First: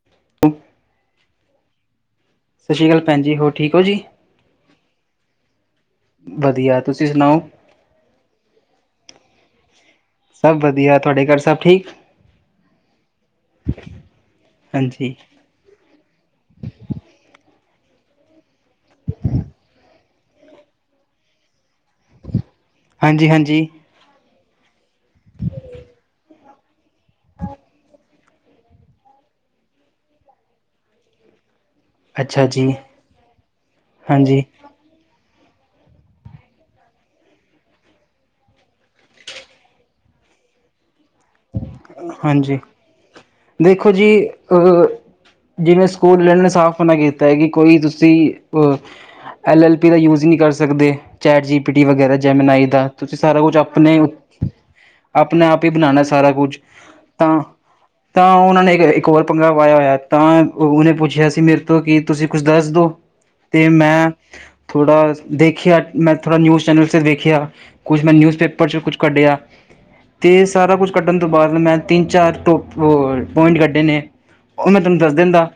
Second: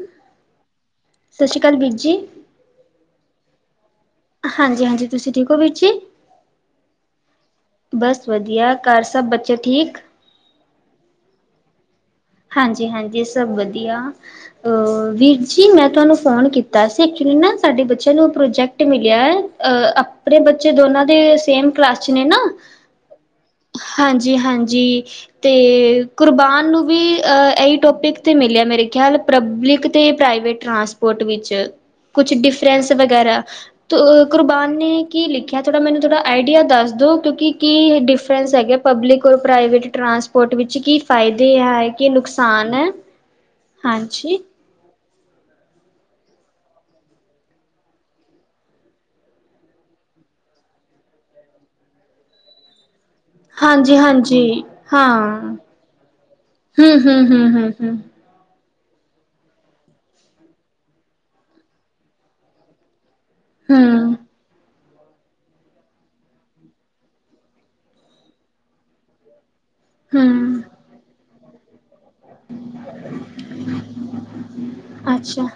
ਸਤਿ ਸ੍ਰੀ ਅਕਾਲ ਵੀਰ ਜੀ। ਸਤਿ ਸ਼੍ਰੀ ਅਕਾਲ ਭੈਣੀ ਜੀ, ਹੋਰ ਠੀਕ ਔ ਜੀ? ਹਾਂਜੀ-ਹਾਂਜੀ, ਤੁਸੀਂ ਠੀਕ ਹੋ ਵੀਰ ਜੀ? ਵਧੀਆ, ਤੁਸੀਂ ਸੁਣਾਓ? ਬਸ ਵਧੀਆ ਘਰ ਸਭ ਬੱਚੇ ਠੀਕ? ਸਭ ਵਧੀਆ, ਤੁਹਾਡੇ ਘਰ ਸਭ ਠੀਕ? ਹਾਂਜੀ ਹਾਂਜੀ, ਸਭ ਵਧੀਆ ਅ ਹਾਂਜੀ ਵੀ ਜੀ ਮੈਂ ਤੁਹਾਨੂੰ ਫੋਨ ਕੀਤਾ ਸੀ ਐਕਚੁਲੀ ਨਾ ਸਾਡੇ ਬੱਚਿਆਂ ਨੂੰ ਪ੍ਰੋਜੈਕਟ ਮਿਲਿਆ ਹੋਇਆ ਐ ਆਪਣੇ ਬੱਚੇ ਦੋਨਾਂ ਦੇ ਸੇਮ ਕਲਾਸ ਨੇ ਨਾ, ਹਾਂਜੀ ਹਾਂਜੀ ਹਾਂਜੀ ਹਾਂਜੀ ਤੇ ਕੁਰਬਾਨ ਨੂੰ ਵੀ ਅਹ ਇਹੀ ਟੋਪਿਕ ਮਿਲਿਆ ਮੇਰੇ ਖਿਆਲ ਪਬਲਿਕ ਤੇ ਪ੍ਰਾਈਵੇਟ ਟ੍ਰਾਂਸਪੋਰਟ ਵਿੱਚ। ਕੁਛ ਅੱਛਾ ਜੀ ਡਿਫਰੈਂਸ ਵਗੈਰਾ ਹਾਂਜੀ ਕੁਰਬਾਨ ਨੇ ਕੀ ਲਿਖਿਆ ਥੋੜ੍ਹਾ ਮੈਨੂੰ ਥੋੜਾ ਆਈਡੀਆ ਦੱਸ ਦਿਉ ਕਿਉਂਕਿ ਕੀ ਡਿਫਰੈਂਸ ਹੈਗੇ ਪਬਲਿਕ ਔਰ ਪ੍ਰਾਈਵੇਟ ਟਰਾਂਸ ਪੋਟ ਵਿੱਚ ਕੀ ਫਾਇਦੇ ਹਾਂਜੀ, ਦੇਖੋ ਜੀ ਹਾਂਜੀ, ਅਹ ਜਿਵੇਂ ਸਕੂਲ ਆਲੇ ਨੇ ਸਾਫ਼ ਮਨਾ ਕੀਤਾ ਐ ਕਿ ਕੋਈ ਤੁਸੀਂ ਅਹ ਐੱਲ ਐੱਲ ਪੀ ਦਾ ਯੂਜ ਨੀ ਕਰ ਸਕਦੇ, ਚੈਟ ਜੀ ਪੀ ਟੀ ਵਗੈਰਾ ਜੈਮਨ ਆਈ ਦਾ ਤੁਸੀਂ ਸਾਰਾ ਕੁਛ ਆਪਣੇ, ਹਾਂਜੀ-ਹਾਂਜੀ ਆਪਣੇ ਹਾਂ। ਆਪ ਈ ਬਣਾਣਾ ਸਾਰਾ ਕੁਛ, ਹੂੰ-ਹੂੰ, ਤਾਂ ਹੂੰ-ਹੂੰ, ਹੂੰ, ਹੂੰ, ਤਾਂ ਉਹਨਾਂ ਨੇ ਇੱਕ ਹੋਰ ਪੰਗਾ ਪਾਇਆ ਹੋਇਆ, ਤਾਂ ਉਹਨੇ ਪੁੱਛਿਆ ਸੀ ਮੇਰੇ ਤੋਂ ਕਿ ਤੁਸੀਂ ਕੁਛ ਦੱਸ ਦੋ ਤੇ ਮੈਂ, ਹੂੰ ਹੂੰ, ਥੋੜਾ ਦੇਖਿਆ ਮੈਂ ਥੋੜਾ ਨਿਊਜ ਚੈਨਲ ਤੇ ਦੇਖਿਆ ਕੁਛ ਮੈਂ ਨਿਊਜ਼ ਪੇਪਰ ਚ ਕੁਛ ਕੱਢਿਆ, ਤੇ ਸਾਰਾ ਹੂੰ ਕੁਛ ਕੱਢਣ ਤੋਂ ਬਾਦ ਮੈਂ ਤਿੰਨ ਚਾਰ ਪੁਆਇੰਟ ਕੱਢੇ ਨੇ, ਉਹ ਮੈਂ ਤੈਨੂੰ ਦੱਸ ਅੱਛਾ ਦਿੰਦਾ।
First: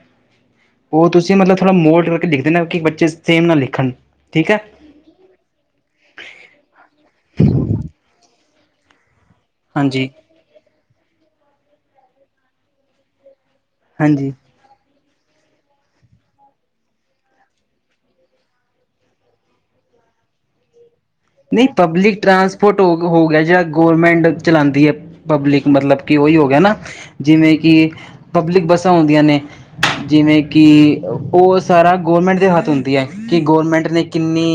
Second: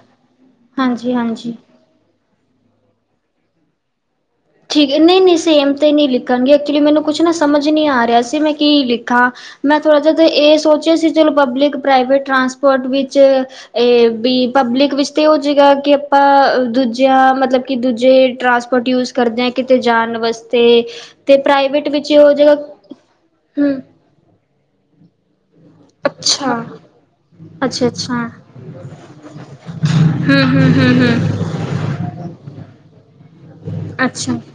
ਉਹ ਤੁਸੀਂ ਹਾਂਜੀ-ਹਾਂਜੀ। ਮਤਲਬ ਥੋੜਾ ਮੋਲਡ ਕਰਕੇ ਲਿਖਦੇ ਨਾ ਕਿ ਬੱਚੇ ਸੇਮ ਨਾ ਲਿਖਣ ਠੀਕ ਐ। ਠੀਕ ਏ ਨਹੀਂ-ਨਹੀਂ ਸੇਮ ਤੇ ਨਹੀਂ ਲਿਖਣਗੇ ਐਕਚੁਲੀ ਮੈਨੂੰ ਕੁਛ ਨਾ ਸਮਝ ਨੀ ਆ ਰਿਹਾ ਸੀ ਮੈਂ ਕੀ ਲਿਖਾਂ ਮੈਂ ਥੋੜ੍ਹਾ ਹਾਂਜੀ ਜਿਹਾ ਇਹ ਸੋਚਿਆ ਸੀ ਚਲੋ ਪਬਲਿਕ ਪ੍ਰਾਈਵੇਟ ਟਰਾਂਸਪੋਰਟ ਵਿੱਚ ਇਹ ਹਾਂਜੀ ਵੀ ਪਬਲਿਕ ਵਿੱਚ ਤੇ ਹੋਜੇਗਾ ਤੇ ਆਪਾਂ ਦੂਜਿਆਂ ਮਤਲਬ ਕਿ ਦੂਜੇ ਟਰਾਂਸਪੋਰਟ ਯੂਜ ਕਰਦੇ ਆ ਕਿਤੇ ਜਾਣ ਵਾਸਤੇ ਤੇ ਨਹੀਂ ਪ੍ਰਾਈਵੇਟ ਵਿੱਚ ਪਬਲਿਕ ਹੋ ਜਾਏਗਾ ਟਰਾਂਸਪੋਰਟ ਹੋ ਹੋ ਗਿਆ ਜਿਹੜਾ ਹਮ ਗੌਰਰਮੈਂਟ ਚਲਾਦੀ ਐ। ਪਬਲਿਕ ਮਤਲਬ ਕਿ ਔਈ ਹੋ ਅੱਛਾ ਗਿਆ ਨਾ ਜਿਵੇਂ ਅੱਛਾ ਕਿ, ਅੱਛਾ ਪਬਲਿਕ ਬੱਸਾਂ ਹੁੰਦੀਆਂ ਨੇ, ਜਿਵੇਂ ਹਮ ਕਿ ਹਮ ਹਮ ਹਮ ਉਸ ਸਾਰਾ ਗੌਰਮੈਂਟ ਦੇ ਹੱਥ ਹੁੰਦੀ ਐ ਕਿ ਗੌਰਮੈਂਟ ਨੇ ਅੱਛਾ ਕਿੰਨੀ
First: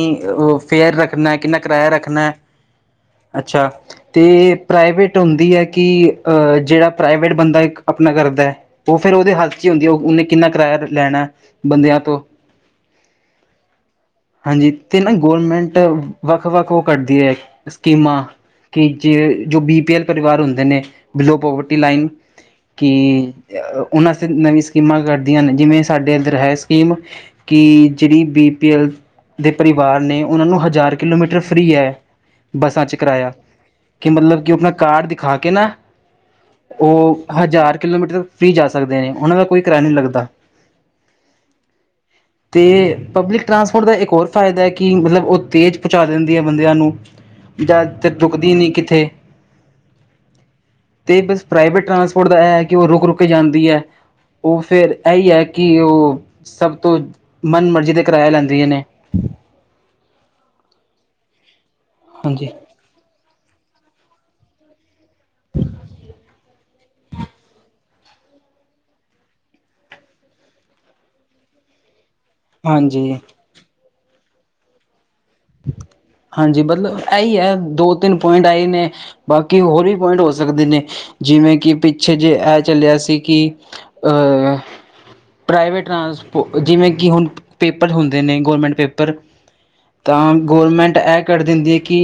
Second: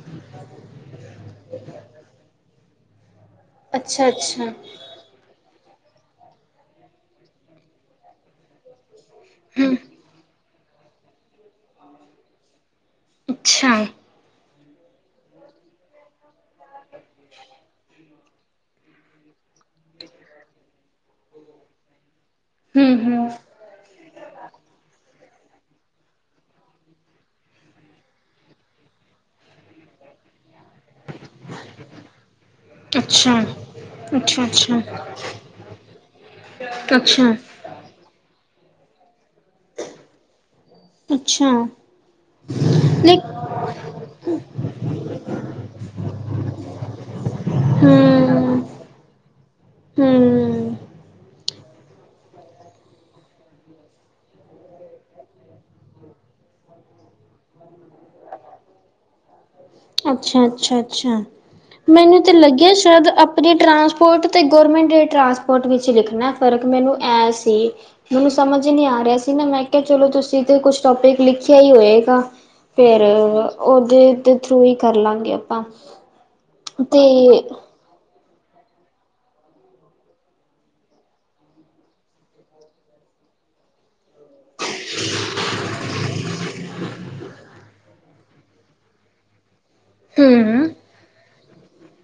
ਫੇਅਰ ਰੱਖਣਾ ਕਿੰਨਾ ਕਿਰਾਇਆ ਰੱਖਣਾ, ਅੱਛਾ ਤੇ ਪ੍ਰਾਈਵੇਟ ਹੁੰਦੀਂ ਐ ਕਿ ਅਹ ਜਿਹੜਾ ਪ੍ਰਾਈਵੇਟ ਬੰਦਾ ਇੱਕ ਆਪਣਾ ਕਰਦਾ ਉਹ ਫਿਰ ਉਹਦੇ ਹੱਥ ਚ ਈ ਹਮ ਹੁੰਦੀ ਐ ਉਹਨੇ ਕਿੰਨਾ ਕਿਰਾਇਆ ਲੈਣਾ ਬੰਦਿਆਂ ਤੋਂ ਅੱਛਾ ਹਾਂਜੀ ਤੇ ਨਾ ਗੋਰਮੈਂਟ ਵੱਖ ਵੱਖ ਉਹ ਕਰਦੀ ਐ ਸਕੀਮਾਂ ਕਿ ਜੇ, ਜੋ, ਬੀ, ਪੀ ਐਲ, ਪਰਿਵਾਰ ਹੁੰਦੇ ਨੇ ਬਿਲੋ ਪੋਵਰਟੀ ਲਾਈਨ ਕਿ ਹਮ ਹਮ ਤੇ ਉਹਨਾਂ 'ਵਾਸਤੇ ਨਵੀਂ ਸਕੀਮਾਂ ਕੱਢਦੀਆਂ ਨੇ, ਜਿਵੇਂ ਸਾਡੇ ਏਧਰ ਹੈ ਸਕੀਮ ਕਿ ਜੇਹੜੀ ਬੀ, ਪੀ ਐਲ ਦੇ ਪਰਿਵਾਰ ਨੇ, ਉਹਨਾਂ ਨੂੰ ਹਜ਼ਾਰ ਕਿਲੋਮੀਟਰ ਫ੍ਰੀ ਐ, ਬੱਸਾਂ 'ਚ ਕਿਰਾਇਆ ਅੱਛਾ ਕਿ ਮਤਲਬ ਅੱਛਾ ਕਿ ਆਪਣਾ ਅੱਛਾ ਕਾਰਡ ਦਿਖਾ ਕੇ ਨਾ, ਉਹ ਅੱਛਾ ਹਜ਼ਾਰ ਕਿਲੋਮੀਟਰ ਵੀ ਜਾ ਸਕਦੇ ਨੇ, ਉਹਨਾਂ ਨੂੰ ਕੋਈ ਕਿਰਾਇਆ ਨਈ ਲੱਗਦਾ ਅੱਛਾ ਤੇ ਲੇਕ ਪਬਲਿਕ ਟਰਾਂਸਪੋਰਟ ਹੋਣ ਦਾ ਇੱਕ ਹੋਰ ਫਾਇਦਾ ਕਿ, ਮਤਲਬ ਉਹ ਤੇਜ਼ ਪੁਚਾ ਦਿੰਦੀ ਏ ਬੰਦਿਆਂ ਨੂੰ ਜ਼ਿਆਦਾਤਰ, ਰੁਕਦੀ ਨੀ ਕਿੱਤੇ- ਹਮ ਤੇ ਬਸ ਪ੍ਰਾਈਵੇਟ ਟਰਾਂਸਪੋਰਟ ਦਾ ਏ ਆ ਕਿ ਉਹ ਰੁਕ ਰੁਕ ਕੇ ਜਾਂਦੀ ਆ, ਉਹ ਫੇਿਰ ਐ, ਈ ਐ, ਕਿ ਉਹ ਸਭ ਤੋਂ ਮਨ ਮਰਜ਼ੀ ਦੇ ਕਿਰਾਇਆ ਲੈਂਦੀਆਂ ਨੇ ਅੱਛਾ -ਅੱਛਾ- ਅੱਛਾ, ਮੈਨੂੰ ਤੇ ਹਾਂਜੀ ਲੱਗਿਆ ਸ਼ਾਇਦ--ਆ ਦੀ ਟਰਾਂਸਪੋਰਟ ਅਤੇ ਗੌਰਮੈਂਟ ਦੇ ਟਰਾਂਸਪੋਰਟ ਵਿੱਚ ਦਿਖਣਾ ਫ਼ਰਕ ਮੈਨੂੰ ਐ, ਸੀ। ਮੈਨੂੰ ਸਮਝ ਨਈ ਆ ਰਿਹਾ ਸੀ, ਨਾ ਮੈਂ ਕਿਹਾ ਚਲੋ ਤੁਸੀਂ ਤੇ ਕੁਛ ਟੋਪਿਕ ਲਿਖਿਆ ਈ ਹੋਏਗਾ ਫੇਰ ਹਾਂਜੀ ਓਹਦੇ ਥਰੂ ਹੀ ਕਰ ਲਾਂਗੇ ਆ ਹਾਂਜੀ ਮਤਲਬ ਏ, ਈ, ਆ, ਦੋ ਤਿੰਨ ਪੁਆਇੰਟ ਏਹੀ ਨੇ ਬਾਕੀ ਹੋਰ ਵੀ ਪੁਆਇੰਟ ਹੋ ਸਕਦੇ ਨੇ, ਜਿਵੇਂ ਕਿ ਪਿੱਛੇ ਜੇ ਏ ਚੱਲੇਆ ਸੀ ਕਿ ਅਹ--ਪ੍ਰਾਈਵੇਟ ਟਰਾਂਸਪੋ ਜਿਵੇਂ ਕਿ ਹੁਣ ਪੇਪਰ ਹੁੰਦੇ ਨੇ, ਗੌਰਮੈਂਟ ਪੇਪਰ ਤਾਂ ਹੂੰ ਗੌਰਰਮੈਂਟ ਏ ਕੱਢ ਦਿੰਦੀ ਕਿ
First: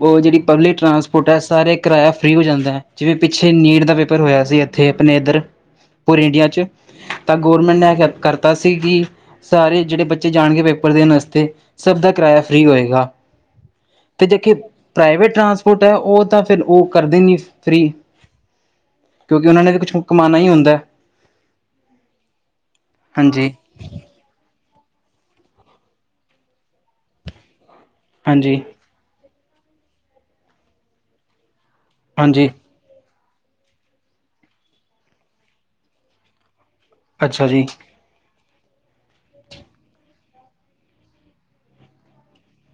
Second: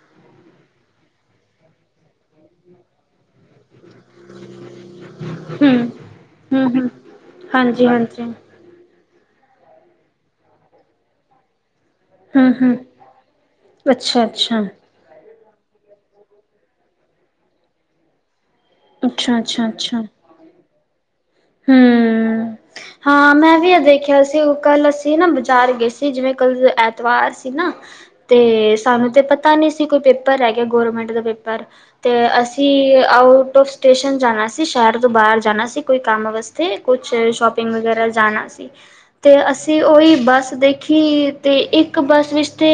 ਉਹ ਜੇਹੜੀ ਪਬਲਿਕ ਟਰਾਂਸਪੋਰਟ ਏ, ਸਾਰੇ ਕਿਰਾਇਆ ਫਰੀ ਹੋ ਜਾਂਦਾ ਆ, ਜਿਵੇਂ ਪਿੱਛੇ ਨੀਟ ਦਾ ਪੇਪਰ ਹੋਇਆ ਸੀ, ਤੇ ਆਪਣੇ ਏਧਰ ਹੂੰ ਪੂਰੇ ਇੰਡੀਆ ਚ ਹੂੰ ਹੂੰ ਤਾਂ ਗੌਰਮੈਂਟ ਹਾਂਜੀ ਏ ਹਾਂਜੀ ਹੂੰ ਕਰ-ਕਰਤਾ ਸੀਂ, ਕਿ ਸਾਰੇ ਜੇਹੜੇ ਬੱਚੇ ਜਾਣਗੇ, ਪੇਪਰ ਦੇਣ ਵਾਸਤੇ ਸਭ ਦਾ ਕਰਾਇਆ ਫ੍ਰਰੀ ਹੋਏਗਾ ਅੱਛਾ ਤੇ ਜ ਅੱਛਾ ਪ੍ਰਾਈਵੇਟ ਟਰਾਂਸਪੋਰਟ ਏ, ਉਹ ਤਾਂ ਫੇਰ ਉਹ ਕਰਦੇ ਨੀ ਫ੍ਰਰੀ ਅੱਛਾ ਕਿਓਕਿ ਓਹਨਾਂ ਅੱਛਾ ਨੇ ਤਾਂ ਕੁਛ ਕਮਾਣਾ ਈ ਹੁੰਦਾ ਹਮ--' ਹਾਂ, ਹਾਂਜੀ ਮੈਂ ਵੀ ਏਹਦੇ ਈ, ਦੇਖਿਆ ਸੀ ਓਹ ਕੱਲ ਅਸੀਂ ਨਾ ਬਾਜ਼ਾਰ ਗਏ ਸੀ, ਜਿਵੇਂ ਕੱਲ ਐਤਵਾਰ ਸੀ ਨਾ ਹਾਂਜੀ ਤੇ ਸਾਨੂੰ ਤੇ ਪਤਾ ਨਈ ਸੀ ਕੋਈ ਪੇਪਰ ਹੈਗੇ, ਗੌਰਮੈਂਟ ਦਾ ਪੇਪਰ ਤੇ ਹਾਂਜੀ ਅਸੀਂ ਆਊਟ ਔਫ ਸਟੇਸ਼ਨ ਜਾਣਾ ਸੀ ਸ਼ਹਿਰ ਤੋਂ ਬਾਹਰ ਜਾਣਾ ਸੀ ਕੋਈ ਕੰਮ ਵਾਸਤੇ ਕੁਛ ਅੱਛਾ ਸ਼ੋਪ ਜੀ ਕਰਨ ਜਾਣਾ ਸੀ। ਤੇ ਅਸੀਂ ਓਹੀ ਬੱਸ ਦੇਖੀ ਤੇ ਇੱਕ ਬੱਸ ਵਿੱਚ ਤੇ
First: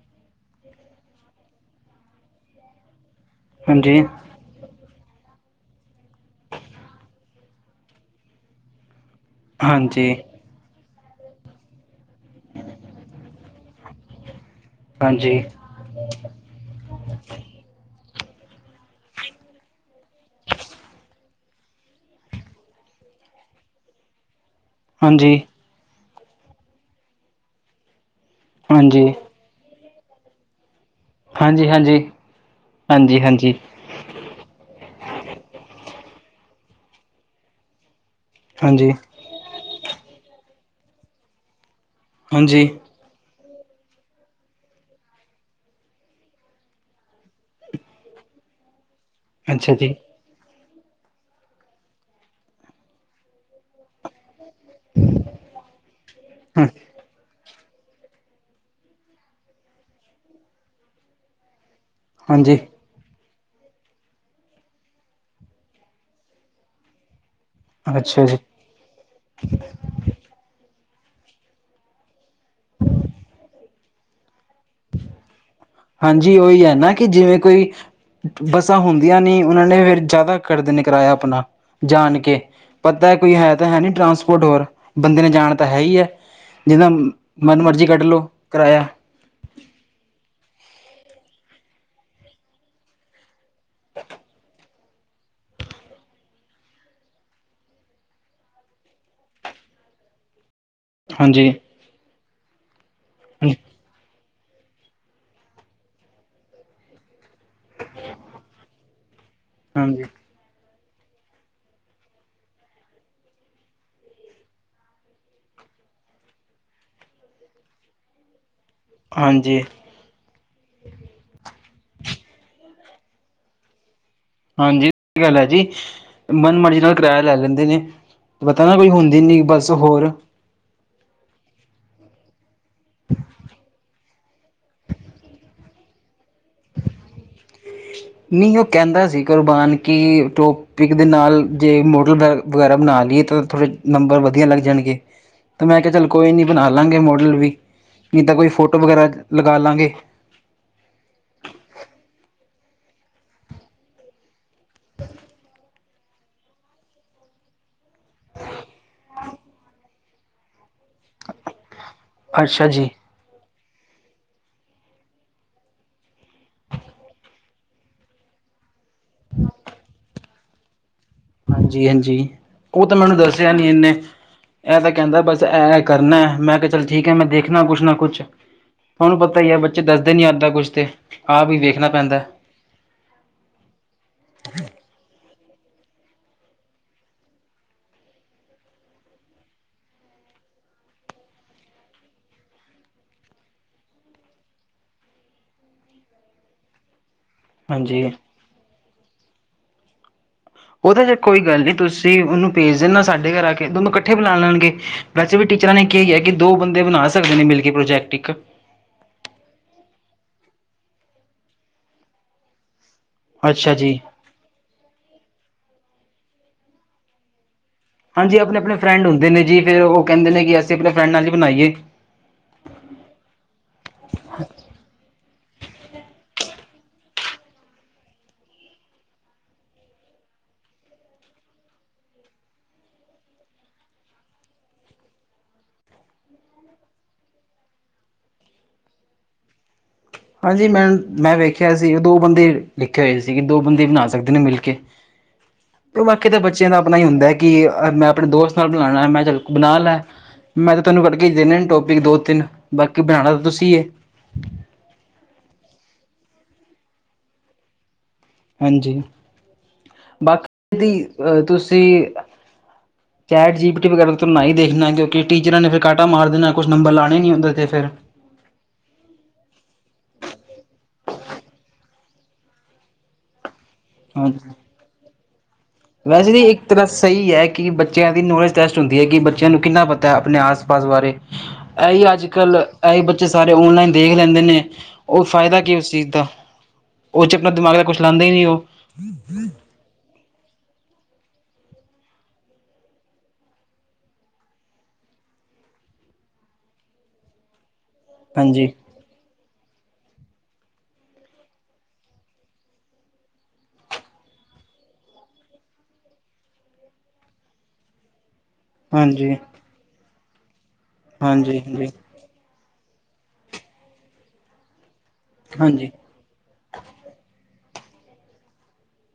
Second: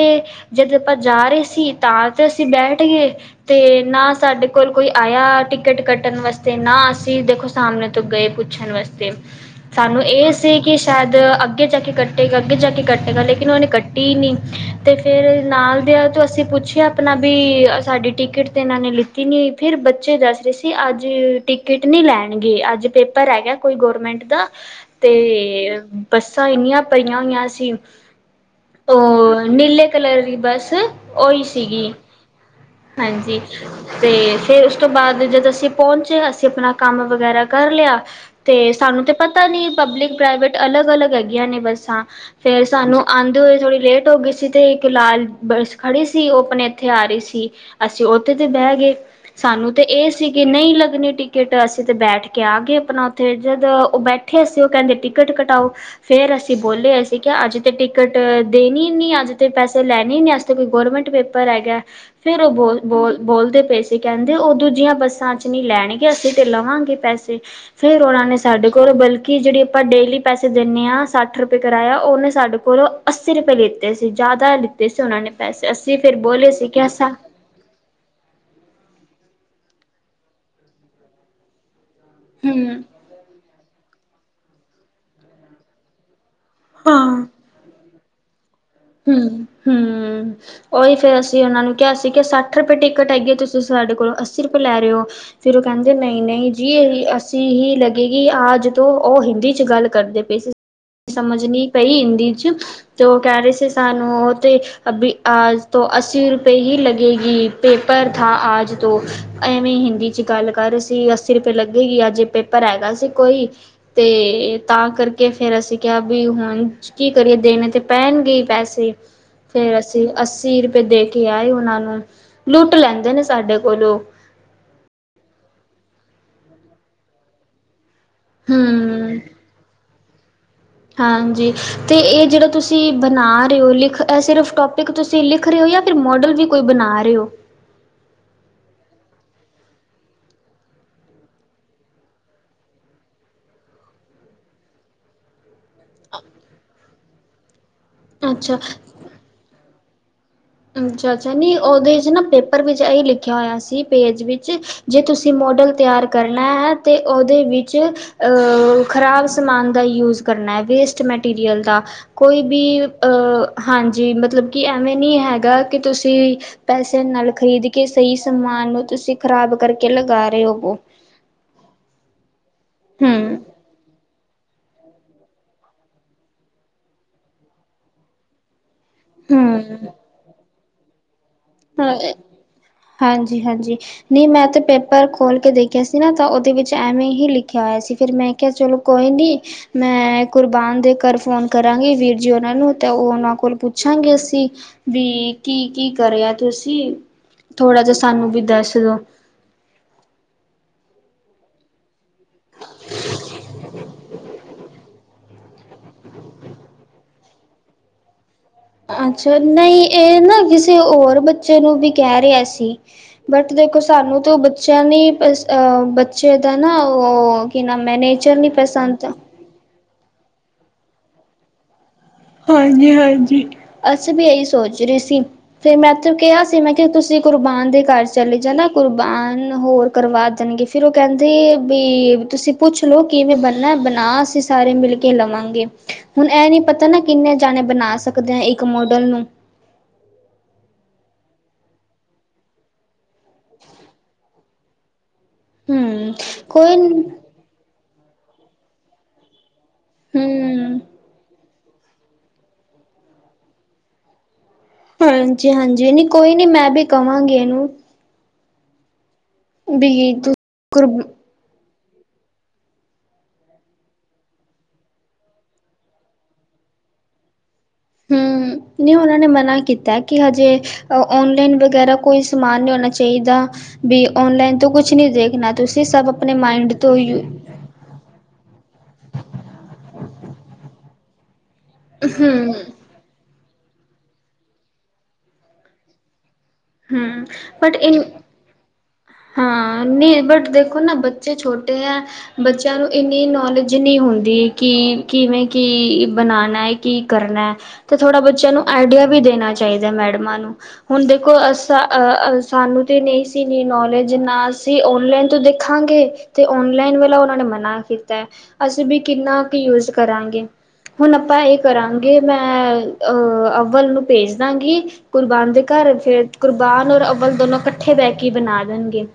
ਜਦ ਆਪਾਂ ਜਾ ਰਹੇ ਸੀ, ਤਾਂ ਤੇ ਅਸੀਂ ਬੈਠ ਗਏ ਤੇ ਹਾਂਜੀ ਨਾ ਸਾਡੇ ਕੋਲ -ਕੋਈ ਆਇਆ ਟਿਕਟ ਕੱਟਣ ਵਾਸਤੇ, ਨਾ ਅਸੀਂ ਦੇਖੋ ਸਾਹਮਣੇ ਤੋਂ ਗਏ ਪੁੱਛਣ ਵਾਸਤੇ। ਸਾਨੂੰ ਹਾਂਜੀ ਏ ਸ ੇਸੀ ਕਿ ਸ਼ਾਇਦ ਅੱਗੇ ਜਾ ਕੇ ਕੱਟੇਗਾ- ਅੱਗੇ ਜਾ ਕੇ ਕੱਟਗਾ ਲੇਕਿਨ ਓਹਨੇ ਕੱਟੀ ਈ ਨਈ। ਤੇ ਹਾਂਜੀ ਫਿਰ ਨਾਲ ਦੇਆ ਤੋਂ ਅਸੀਂ ਪੁੱਛ ਆ -ਆਪਣਾ ਵੀ ਸਾਡੀ ਟਿਕਟ ਤਾਂ ਏਨਾਂ ਨੇ ਲਿੱਤੀ ਨਈ, ਫਿਰ ਬੱਚੇ ਦੱਸ ਰਹੇ ਸੀ ਅੱਜ ਟਿਕਟ ਨਈ ਲੈਣਗੇ, ਅੱਜ ਪੇਪਰ ਹੈਗਾ ਕੋਈ ਗੌਰਮੈਂਟ ਦਾ ਹਾਂਜੀ ਤੇ ਬੱਸਾਂ ਏਨੀਆਂ ਭਰੀਆਂ ਹੋਈਆਂ ਸੀ, ਹਾਂਜੀ ਓਹ ਨੀਲੇ, ਕਲਰ ਦੀ ਬਸ ਓਹੀ ਹਾਂਜੀ ਸੀਗੀ, ਹਾਂਜੀ ਹਾਂਜੀ। ਤੇ ਫੇਰ ਉਸ ਤੋਂ ਬਾਅਦ ਜਦ ਅਸੀਂ ਪੌਚੇ, ਅਸੀਂ ਆਪਣਾ ਕੰਮ ਵਗੈਰਾ ਕਰ ਲੇਆ। ਤੇ ਹਾਂਜੀ ਸਾਨੂੰ ਤੇ ਪਤਾ ਨੀ ਪਬਲਿਕ ਪ੍ਰਾਈਵੇਟ ਅਲੱਗ -ਅਲੱਗ ਹੈਗੀਆਂ ਨੇ ਬੱਸਾਂ ਫੇਰ ਹਾਂਜੀ ਸਾਨੂੰ ਆਂਦੇ ਹੋਏ ਥੋੜੀ ਲੇਟ ਹੋ ਗਈ ਸੀ, ਤੇ ਇੱਕ ਲਾਲ ਬੱਸ ਖੜੀ ਸੀ, ਓਹ ਆਪਣੇ ਇੱਥੇ ਆ ਰਈ ਸੀ। ਅਸੀਂ ਉੱਦੇ ਤੇ ਬਹਿ ਗਏ ਸਾਨੂੰ ਅੱਛਾ ਤੇ ਜੀ ਇਹ ਸੀ ਕਿ ਨਹੀਂ ਲੱਗਣੀ ਟਿਕਟ, ਅਸੀਂ ਤੇ ਬੈਠ ਕੇ ਆ ਗਏ ਆਪਣਾ ਉਤੇ ਜਦ ਉਹ ਬੈਠ ਉੱਥੇ ਅਸੀਂ ਉਹ ਕਹਿੰਦੇ 'ਟਿਕਟ ਕਟਾਓ'ਫੇਰ ਅਸੀਂ ਹ ਬੋਲੇ ਅਸੀ ਕਿਹਾ ਅੱਜ! ਟਿਕਟ ਦੇਣੀ ਨੀ, ਅੱਜ ਤੇ ਪੈਸੇ ਲੈਣੇ ਈ ਨੀ ਅਜ ਤਾਂ ਕੋਈ ਗੌਰਮੈਂਟ ਪੇਪਰ ਹੈਗਾ। ਫੇਰ ਉਹ ਹਾਂਜੀ ਬੋਲ ਬੋਲ ਬੋਲਦੇ ਪੈਏ ਸੀ ਕਹਿੰਦੇ ਉਹ ਦੂਜੀਆਂ ਬੱਸਾਂ ਚ ਨਹੀਂ ਲੈਣਗੇ ਅਸੀਂ ਤੇ ਲਵਾਂਗੇ ਪੈਸੇ। ਫੇਰ ਉਹਨਾਂ ਅੱਛਾ ਨੇ ਜੀ ਸਾਡੇ ਕੋਲ ਬਲਕਿ ਜਿਹੜੀ ਆਪਾਂ ਡੇਲੀ ਪੈਸੇ ਦਿੰਨੇ ਹਾਂ ਸੱਠ ਰੁਪਏ ਕਰਾਇਆ ਉਹਨੇ ਸਾਡੇ ਕੋਲ ਅੱਸੀ ਰੁਪਏ ਲਿੱਤੇ ਸੀ ਜ਼ਿਆਦਾ ਲਿਤੇ ਸੀ ਉਹਨਾਂ ਨੇ ਪੈਸੇ ਅਸੀਂ ਫਿਰ ਹਾਂਜੀ ਬੋਲੇ ਉਹੀ ਸੀ ਹੈ ਕਿ ਨਾ ਕਿ ਐਸਾ ਜਿਵੇਂ ਕੋਈ ਬੱਸਾਂ ਹੁੰਦੀਆਂ ਨੀ ਉਹਨਾਂ ਨੇ ਫੇਰ ਜ਼ਿਆਦਾ ਕਰ ਦੇਨੇ ਕਿਰਾਇਆ ਆਪਣਾ ਜਾਣ ਕੇ ਹਮ ਪ ਕੋਈ ਹੈ ਤਾਂ ਹੈ ਨੀ ਟਰਾਂਸਪੋਰਟ ਹੋਰ ਬੰਦੇ ਨੇ ਜਾਣ ਤਾਂ ਹੈ ਹੀ ਹੈ ਜਿਨਾ ਹਾਂ ਮਨ ਮਰਜੀ ਕੱਢ ਲਓ ਕਿਰਾਇਆ। ਹੂੰ- ਹੂੰ, ਓਹੀ ਫੇਰ ਅ ਸੀ ਉਹਨਾਂ ਨੂੰ ਕਿਹਾ ਸੀ ਕਿ ਸੱਠ ਰੁਪਏ ਟਿਕਟ ਹੈਗੀ ਤੁਸੀਂ ਸਾਡੇ ਕੋਲੋਂ ਅੱਸੀ ਰੁਪਏ ਲੈ ਰਹੇ ਓ। ਫਿਰ ਉਹ ਕਹਿੰਦੇ ਨਹੀਂ ਨਹੀਂ ਜੀ ਅੱਸੀ ਹੀ ਲੱਗੇ ਕਿ ਆਜ ਤੋਂ ਉਹ ਹਿੰਦੀ ਚ ਗੱਲ ਕਰਦੇ ਪਏ ਸੀ। ਸਮਝ ਹਾਂਜੀ ਨਹੀਂ ਪਈ ਹਿੰਦੀ ਚ ਤੋ ਉਹ ਕਹਿ ਰਹੇ ਸੀ ਸਾਨੂੰ ਹੋ ਤੇ ਅਭੀ ਆਜ ਤੋਂ ਅੱਸੀ ਰੁਪਏ ਹੀ ਲੱਗੇਗੀ। ਪੇਪਰ ਥਾ ਆਜ ਤੋਂ, ਐਮੇ ਏ ਹਾਂਜੀ ਹਿੰਦੀ 'ਚ ਗੱਲ ਕਰ ਰਏ ਸੀ ਅੱਸੀ ਰੁਪਏ ਲੱਗੇਗੀ ਅੱਜ ਪੇਪਰ ਹੈਗਾ ਸੀ ਕੋਈ। ਤੇ ਤਾਂ ਕਰਕੇ ਫੇਰ ਅਸੀਂ ਕਿਹਾ ਵੀ ਹੁਣ ਕੀ ਕਰੀਏ ਦੇਣੇ ਤੇ ਪੈਣਗੇ ਈ ਪੈਸੇ। ਹਾਂਜੀ ਫੇਰ ਅ ਸੀ ਅੱਸੀ ਰੁਪਏ ਦੇ ਕੇ ਆਏ ਉਹਨਾਂ ਨੂੰ ਲੁੱਟ ਲੈਂਦੇ ਨੇ ਸਾਡੇ ਕੋਲੋਂ ਹਾਂਜੀ ਸਹੀ ਗੱਲ ਹੈ ਜੀ ਮਨ ਮਰਜੀ ਨਾਲ ਕਿਰਾਇਆ ਲੈ ਲੈਂਦੇ ਨੇ। ਪਤਾ ਨਾ ਕੋਈ ਹੁੰਦੀ ਹੂੰ ਨੀ ਬਸ ਹੋਰ! ਹਾਂਜੀ ਅਤੇ ਇਹ ਜਿਹੜਾ ਤੁਸੀਂ ਬਣਾ ਰਹੇ ਹੋ ਲਿਖ ਇਹ ਸਿਰਫ ਟੋਪਿਕ ਤੁਸੀਂ ਲਿਖ ਰਹੇ ਹੋ ਜਾਂ ਫਿਰ ਮੋਡਲ ਵੀ ਕੋਈ ਬਣਾ ਰਹੇ ਓ। ਨਹੀਂ ਉਹ ਕਹਿੰਦਾ ਸੀ ਕੁਰਬਾਨ ਕਿ ਟੋਪਿਕ ਦੇ ਨਾਲ ਜੇ ਮੋਡਲ ਵ ਵਗੈਰਾ ਬਣਾ ਲਈਏ ਤਾਂ ਥੋੜ੍ਹੇ ਨੰਬਰ ਵਧੀਆ ਲੱਗ ਜਾਣਗੇ। ਤਾ ਮੈਂ ਕਿਹਾ ਚੱਲ ਕੋਈ ਨੀ ਬਣਾ ਲਾਂਗੇ ਮੋਡਲ ਵੀ ਨਹੀਂ ਤਾਂ ਕੋਈ ਅੱਛਾ ਫੋਟੋ ਵਗੈਰਾ ਲਗਾ ਲਾਂਗੇ। ਅੱਛਾ-ਅੱਛਾ, ਨਹੀਂ ਉਹਦੇ 'ਚ ਨਾ ਪੇਪਰ ਵਿੱਚ ਇਹੀ ਲਿਖਿਆ ਹੋਇਆ ਸੀ, ਪੇਜ ਵਿੱਚ ਜੇ ਤੁਸੀਂ ਮੋਡਲ ਤਿਆਰ ਕਰਨਾ ਹੈ ਤੇ ਉਹਦੇ ਵਿੱਚ ਵਿੱਚ ਅ ਖ਼ਰਾਬ ਸਮਾਨ ਦਾ ਜੂਜ ਕਰਨਾ ਹੈ ਵੇਸ ਟ ਮਟੀਰੀਅਲ ਦਾ ਕੋਈ ਵੀ ਅੱਛਾ ਜੀ ਅ ਹਾਂਜੀ ਮਤਲਬ ਕਿ ਐਵੇਂ ਨਹੀਂ ਹੈ ਗਾ ਕਿ ਤੁਸੀਂ ਪੈਸੇ ਨਾਲ ਖ਼ਰੀਦ ਕੇ ਸਹੀ ਸਮਾਨ ਨੂੰ ਤੁਸੀਂ ਖ਼ਰਾਬ ਕਰਕੇ ਲਗਾ ਰਹੇ ਹੋਬੋ ਹਾਂਜੀ-ਹਾਂਜੀ, ਉਹ ਤੇ ਮੈਡਮ ਹਮ ਦੱਸਿਆ ਨੀ ਇਨੇ ਇਹ ਤਾਂ ਕਹਿੰਦਾ ਬਸ ਇਹ ਇਹ, ਕਰਨਾ ਮੈਂ ਕਿਹਾ ਚੱਲ ਠੀਕ ਹੈ ਮੈਂ ਦੇਖਣਾ ਕੁਛ ਨਾ ਕੁਛ ਥੋਨੂੰ ਪਤਾ ਹੀ ਹੈ ਹਮ ਬੱਚੇ ਦੱਸਦੇ ਨੀ ਆਦਾ ਕੁਛ ਤੇ ਆਪ ਹੀ ਵੇਖਣਾ ਪੈਂਦਾ ਹਾਂਜੀ, ਹਾਂਜੀ। ਨਹੀਂ, ਮੈਂ ਤੇ ਪੇਪਰ ਖੋਲ ਕੇ ਦੇਖਿਆ ਸੀ ਨਾ, ਤਾਂ ਉਹਦੇ ਵਿੱਚ ਐਮਏ ਹੀ ਲਿਖਿਆ ਹੋਇਆ ਸੀ ਫਿਰ ਮੈਂ ਕਿਹਾ, ਚਲੋ ਕੋਈ ਨੀ ਮੈਂ ਕੁਰਬਾਨ ਦੇ ਘਰ ਫੋਨ ਕਰਾਂਗੀ ਵੀਰ ਜੀ ਹੋਰਾ ਨੂੰ ਤੇ ਉਹ ਉਹਨਾਂ ਕੋਲ ਪੁੱਛਾਂਗੇ ਅਸੀਂ ਵੀ ਕੀ-ਕੀ ਕਰਿਆ ਤੁਸੀਂ ਥੋੜਾ ਜਿਹਾ ਹਾਂਜੀ ਸਾਨੂੰ ਵੀ ਦੱਸਦੋ। ਉਹਦੇ ਚ ਕੋਈ ਗੱਲ ਨੀ, ਤੁਸੀਂ ਉਹਨੂੰ ਭੇਜ ਦਿੰਨਾ ਸਾਡੇ ਘਰ ਆ ਕੇ ਦੋਨੂੰ ਇਕੱਠੇ ਬੁਲਾ ਲੈਣਗੇ ਵੈਸੇ ਵੀ ਟੀਚਰਾਂ ਨੇ ਕਿਆ ਈ ਆ ਕਿ ਦੋ ਬੰਦੇ ਬਣਾ ਸਕਦੇ ਨੇ ਮਿਲ ਕੇ ਪ੍ਰੋਜੈਕਟ ਇੱਕ। ਅੱਛਾ ਨਹੀਂ ਏ ਨਾ ਕਿਸੇ ਹੋਰ ਬੱਚੇ ਨੂੰ ਵੀ ਕਹਿ ਰਿਹਾ ਸੀ ਬਟ ਅੱਛਾ ਦੇਖੋ ਜੀ ਸਾਨੂੰ ਤੋਂ ਬੱਚਿਆਂ ਨੇ ਅ ਬੱਚੇ ਦਾ ਨਾ ਉਹ ਕੀ ਨਾ ਮੈਨੇ ਹਾਂਜੀ ਆਪਣੇ ਆਪਣੇ ਫਰੈਂਡ ਹੁੰਦੇ ਨੇ ਜੀ ਫੇਰ ਉਹ ਕਹਿੰਦੇ ਨੇ ਕਿ ਅਸੀਂ ਆਪਣੇ ਫਰੈਂਡ ਨਾਲ ਹੀ ਬਣਾਈਏ ਹਾਂਜੀ- ਹਾਂਜੀ ਅਸੀਂ ਵੀ ਇਹੀ ਸੋਚ ਰਹੇ ਸੀ ਫਿਰ ਮੈਂਥ ਕਿਹਾ ਸੀ ਮੈਂ ਕਿ ਤੁਸੀਂ ਕੁਰਬਾਨ ਦੇ ਘਰ ਚਲੇ ਜਾਣਾ ਕੁਰਬਾਨ ਹੋਰ ਕਰਵਾ ਦੇਣਗੇ ਫਿਰ ਉਹ ਕਹਿੰਦੇ ਵੀ ਤੁਸੀਂ ਪੁੱਛ ਲੋ ਕਿਵੇਂ ਬਣਨਾ ਬਣਾ ਅਸੀਂ ਸਾਰੇ ਮਿਲ ਕੇ ਲਵਾਂਗੇ ਹੁਣ ਇਹ ਨੀ ਪਤਾ ਨਾ ਕਿੰਨੇ ਜਾਣੇ ਬਣਾ ਸਕਦੇ ਆ ਇੱਕ ਮੋਡਲ ਨੂੰ ਹਾਂਜੀ ਮੈਮ ਮੈਂ ਵੇਖਿਆ ਸੀ ਉਹ ਦੋ ਬੰਦੇ ਲਿਖੇ ਹੋਏ ਸੀਗੇ ਦੋ ਬੰਦੇ ਬਣਾ ਸਕਦੇ ਨੇ ਮਿਲ ਕੇ ਹਮ ਬਾਕੀ ਤਾਂ ਬੱਚਿਆਂ ਦਾ ਆਪਣਾ ਹੀ ਹੁੰਦਾ ਹੈ ਕਿ ਮੈਂ ਆਪਣੇ ਦੋਸਤ ਨਾਲ ਬਣਾਉਣਾ ਮੈਂ ਕਿਆ ਚੱਲ ਬਣਾ ਲੈ ਮੈਂ ਹੂੰ ਤਾਂ ਤੁਹਾਨੂੰ ਕੱਢਕੇ ਹੀ ਦੇਣੇ ਟੋਪਿਕ ਦੋ ਤਿੰਨ ਬਾਕੀ ਬਣਾਉਣਾ ਤਾਂ ਤੁਸੀਂ ਹੈ ਹਾਂਜੀ- ਹਾਂਜੀ ਨਹੀਂ ਕੋਈ ਨੀ ਮੈਂ ਵੀ ਕਵਾਂਗੀ ਇਹਨੂੰ ਹਾਂਜੀ, ਵੀ ਬਾਕੀ ਦੀ ਕੁਰ ਤੁਸੀਂ [inaudible] ਚੈਟ ਜੀ ਪੀਟੀ ਵਗੈਰਾ ਵੀ ਤੁਹੂੰ ਨਹੀਂ ਦੇਖਣਾ ਕਿਉਂਕਿ ਟੀਚਰਾਂ ਫਿਰ ਕਾਂਟਾ ਮਾਰਨ ਦੇਣਾ ਕੁਛ ਨਬਰ ਲਾਉਣੇ ਨਹੀਂ ਹੁੰਦੇ ਓਹਦੇ ਤੇ ਫਿਰ ਹੂੰਮ ਨਹੀਂ ਉਹਨਾਂ ਨੇ ਮਨਾ ਕੀਤਾ ਕਿ ਹਜੇ ਔਨਲਾਈਨ ਵਗੈਰਾ ਕੋਈ ਸਮਾਨ ਨਹੀਂ ਹੋਣਾ ਚਾਹੀਦਾ ਵੀ ਹਾਂਜੀ, ਔਨਲਾਈਨ ਤੋਂ ਕੁਛ ਨਹੀਂ ਦੇਖਣਾ ਤੁਸੀਂ ਸਭ ਵੈਸੇ ਆਪਣੇ ਵੀ ਇੱਕ ਮਾਇੰਡ ਤਰ੍ਹਾਂ ਤੋਂ ਯੂ ਸਹੀ ਹੈ ਕਿ ਬੱਚਿਆਂ ਦੀ ਨੌਲੇਜ ਟੈਸਟ ਹੁੰਦੀ ਏ ਕਿ ਬੱਚਿਆਂ ਨੂੰ ਕਿੰਨਾ ਪਤਾ ਆਪਣੇ ਆਸ ਪਾਸ ਬਾਰੇ ਇਹੀਓ ਅੱਜ ਹੂੰ, ਕੱਲ੍ਹ ਐਂਈ ਬੱਚੇ ਸਾਰੇ ਔਨਲਾਈਨ ਦੇਖ ਲੈਂਦੇ ਨੇ ਉਹ ਫਾਇਦਾ ਕੀ ਉਸ ਚੀਜ਼ ਦਾ ਹੂੰ ਉਹ 'ਚ ਆਪਣਾ ਦਿਮਾਗ ਬਟ ਦਾ ਕੁਛ ਇਨ ਲਾਉਂਦੇ ਹੀ ਨੀ ਉਹ ਹਾਂ ਨਹੀਂ ਬਟ ਦੇਖੋ ਨਾ ਬੱਚੇ ਛੋਟੇ ਹੈ ਬੱਚਿਆਂ ਨੂੰ ਇੰਨੀ ਨੌਲੇਜ ਨਹੀਂ ਹੁੰਦੀ ਕਿ ਕਿਵੇਂ ਕੀ ਬਣਾਉਣਾ ਏ ਕੀ ਕਰਨਾ ਤੇ ਥੋੜਾ ਬੱਚਿਆਂ ਨੂੰ ਹਾਂਜੀ ਆਈਡੀਆ ਵੀ ਦੇਣਾ ਚਾਹੀਦਾ ਮੈਡਮਾਂ ਨੂੰ ਹੁਣ ਦੇਖੋ ਅ ਸਾ ਸਾਨੂੰ ਤੇ ਨਹੀਂ ਸੀ ਨੌਲੇਜ ਤੇ ਜਿੰਨਾ ਅਸੀਂ ਓਨਲਾਈਨ ਤੋਂ ਦੇਖਾਂਗੇ ਤੇ ਓਨਲਾਈਨ ਵਾਲਾ ਉਹਨਾਂ ਨੇ ਮਨਾ ਕੀਤਾ ਅਸੀਂ ਵੀ ਹਾਂਜੀ ਕਿੰਨਾ ਕ ਯੂਜ ਕਰਾਂਗੇ ਹੁਣ ਆਪਾਂ ਇਹ ਹਾਂਜੀ ਹਾਂਜੀ ਕਰਾਂਗੇ ਮੈਂ ਅਹ ਅਵਲ ਨੂੰ ਭੇਜ ਦਾਂਗੀ ਕੁਰਬਾਨ ਦੇ ਹਾਂਜੀ ਘਰ ਫੇਰ ਕੁਰਬਾਨ ਔਰ ਅਵਲ ਦੋਨੋ ਇਕੱਠੇ ਬਹਿ ਕੇ ਬਣਾ ਦੇਣਗੇ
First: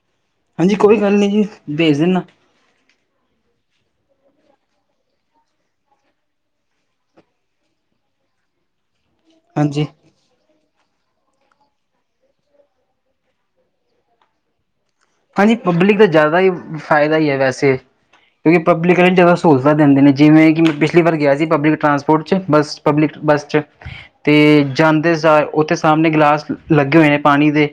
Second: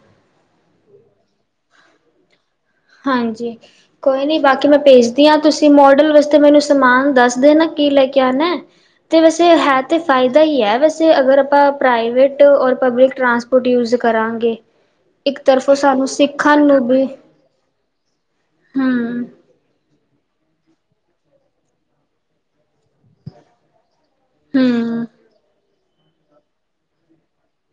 ਹਾਂਜੀ ਕੋਈ ਗੱਲ ਨਹੀਂ ਜੀ ਵੇਜ ਦੇਣਾ ਹਾਂਜੀ ਕੋਈ ਨਹੀਂ ਬਾਕੀ ਮੈਂ ਭੇਜਦੀ ਹਾਂ ਤੁਸੀਂ ਮੋਡਲ ਵਾਸਤੇ ਮੈਨੂੰ ਸਮਾਨ ਦੱਸ ਦੇਨਾ ਕੀ ਲੈ ਕੇ ਆਣਾ ਤੇ ਵੈਸੇ ਹੈ ਹਾਂਜੀ ਤੇ ਫਾਇਦਾ ਈ ਹੈ ਵੈਸੇ ਅਗਰ ਆਪਾਂ ਪ੍ਰਾਈਵੇਟ ਔਰ ਪਬਲਿਕ ਟਰਾਂਸਪੋਰਟ ਯੂਜ ਕਰਾਂਗੇ [inaudible] ਭਾਜੀ ਪਬਲਿਕ ਦਾ ਸਾਨੂੰ ਜ਼ਿਆਦਾ ਹੀ ਸਿੱਖਣ ਨੂੰ ਵੀ ਫਾਇਦਾ ਹੀ ਹੈ ਵੈਸੇ ਕਿਉਂਕਿ ਪਬਲਿਕ ਨ ਹੂੰ। ਜਾਦਾ ਸਹੂਲਤਾਂ ਦਿੰਦੇ ਨੇ ਜਿਵੇਂ ਕਿ, ਪਿਛਲੀ ਵਾਰ ਗਿਆ ਸੀ ਪਬਲਿਕ ਟਰਾਂਸਪੋਰਟ 'ਚ, ਬੱਸਪਬਲਿਕ ਬੱਸ 'ਚ ਤੇ ਹੂੰ, ਹੂੰ, ਜਾਂਦੇ ਸਾਰ, ਉਥੇ ਸਾਹਮਣੇ ਗਲਾਸ ਲੱਗੇ ਹੋਏ ਨੇ ਪਾਣੀ ਦੇ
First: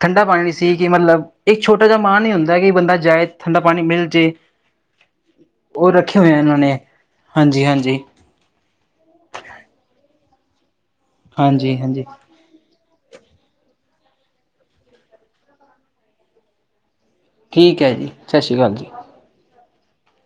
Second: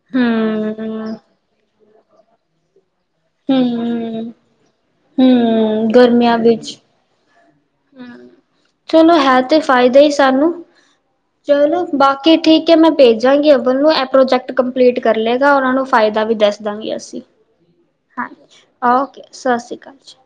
ਠੰਡਾ ਪਾਣੀ ਸੀ ਕਿ, ਹੂੰ। ਮਤਲਬ ਇੱਕ ਛੋਟਾ ਜਿਹਾ ਮਾਣ ਹੀ ਹੁੰਦਾ ਕਿ, ਬੰਦਾ ਜਾਏ ਠੰਡਾ ਪਾਣੀ ਮਿਲ ਜੇ, ਹੂੰ, ਉਹ ਰੱਖੇ ਹੋਏ ਗਰਮੀਆਂ ਇਹਨਾਂ ਵਿੱਚ ਨੇ, ਹਾਂਜੀ-ਹਾਂਜੀ। ਚਲੋ, ਹੈ ਤੇ ਫਾਇਦਾ ਸਾਨੂੰ, ਚਲੋ ਹਾਂਜੀ ਨਾ ਹਾਂਜੀ ਬਾਕੀ ਠੀਕ ਕਿ ਮੈਂ ਭੇਜਾਂਗੀ ਅਵਨ ਨੂੰ, ਐ ਪ੍ਰੋਜੈਕਟ ਕੰਪਲੀਟ ਕਰ ਲਏਗਾ, ਉਹਨਾਂ ਨੂੰ ਫਾਇਦਾ ਵੀ ਦੱਸ ਦਾਂਗੀ ਅਸੀਂ? ਠੀਕ ਹੈ ਜੀ ਸਤਿ ਸ਼੍ਰੀ ਹਾਂਜੀ, ਅਕਾਲ ਜੀ ਓਕੇ ਸਤਿ ਸ੍ਰੀ ਅਕਾਲ ਜੀ